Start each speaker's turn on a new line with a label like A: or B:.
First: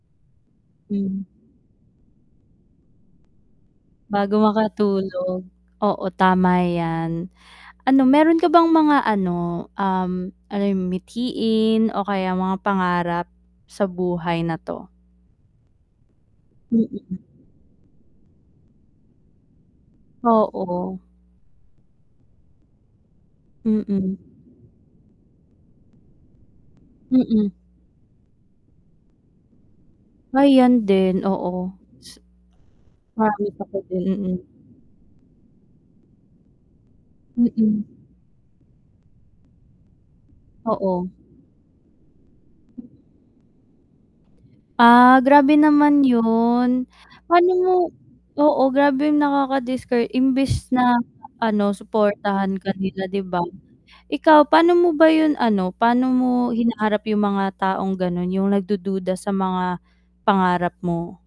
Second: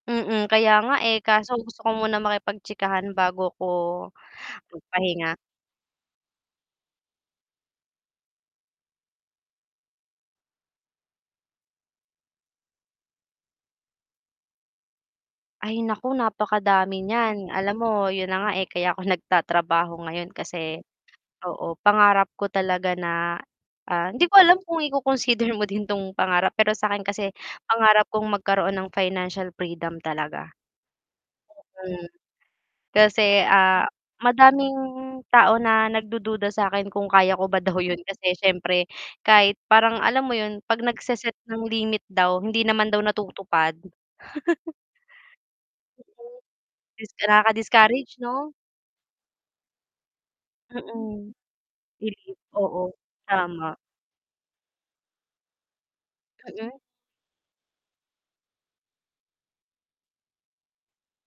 A: Mm, kaya nga, eh,
B: Hmm.
A: kaso gusto ko muna makipagchikahan bago ko
B: Bago
A: magpahinga.
B: makatulog, oo tama 'yan. Ano meron ka bang mga ano, um, ano 'yon mithiin o kaya mga pangarap sa buhay na 'to?
A: Ay naku, napakadami
B: Mm.
A: niyan, alam mo 'yun na nga, eh, kaya ako nagtatrabaho ngayon kasi
B: Oo.
A: oo, pangarap ko talaga na, ah
B: Mm.
A: hindi ko alam kung i-coconsider mo din 'tong pangarap, pero sa akin kasi
B: Mm.
A: pangarap kong magkaroon ng financial freedom
B: Ay
A: talaga.
B: 'yan din, oo.
A: Mm.
B: S
A: Kasi,
B: Promise ako
A: ah,
B: din, mm.
A: madaming tao na nagdududa sa'kin kung kaya ko ba daw
B: Mm.
A: 'yun kasi siyempre kahit parang alam mo yun 'pag
B: Oo.
A: nagse-set ng limit daw, hindi naman daw natutupad.
B: Ah, grabe naman
A: Mm.
B: 'yun.
A: Dis
B: Paano mo
A: nakaka-discourage 'no?
B: oo, grabe nakaka-discour imbes na
A: Mm.
B: ano
A: I-lift,
B: suportahan ka
A: oo,
B: nila 'di ba?
A: tama.
B: Ikaw pa'no mo ba 'yung ano, pa'no mo
A: Mm.
B: hinaharap 'yung mga taong gano'n 'yung nagdududa sa mga pangarap mo?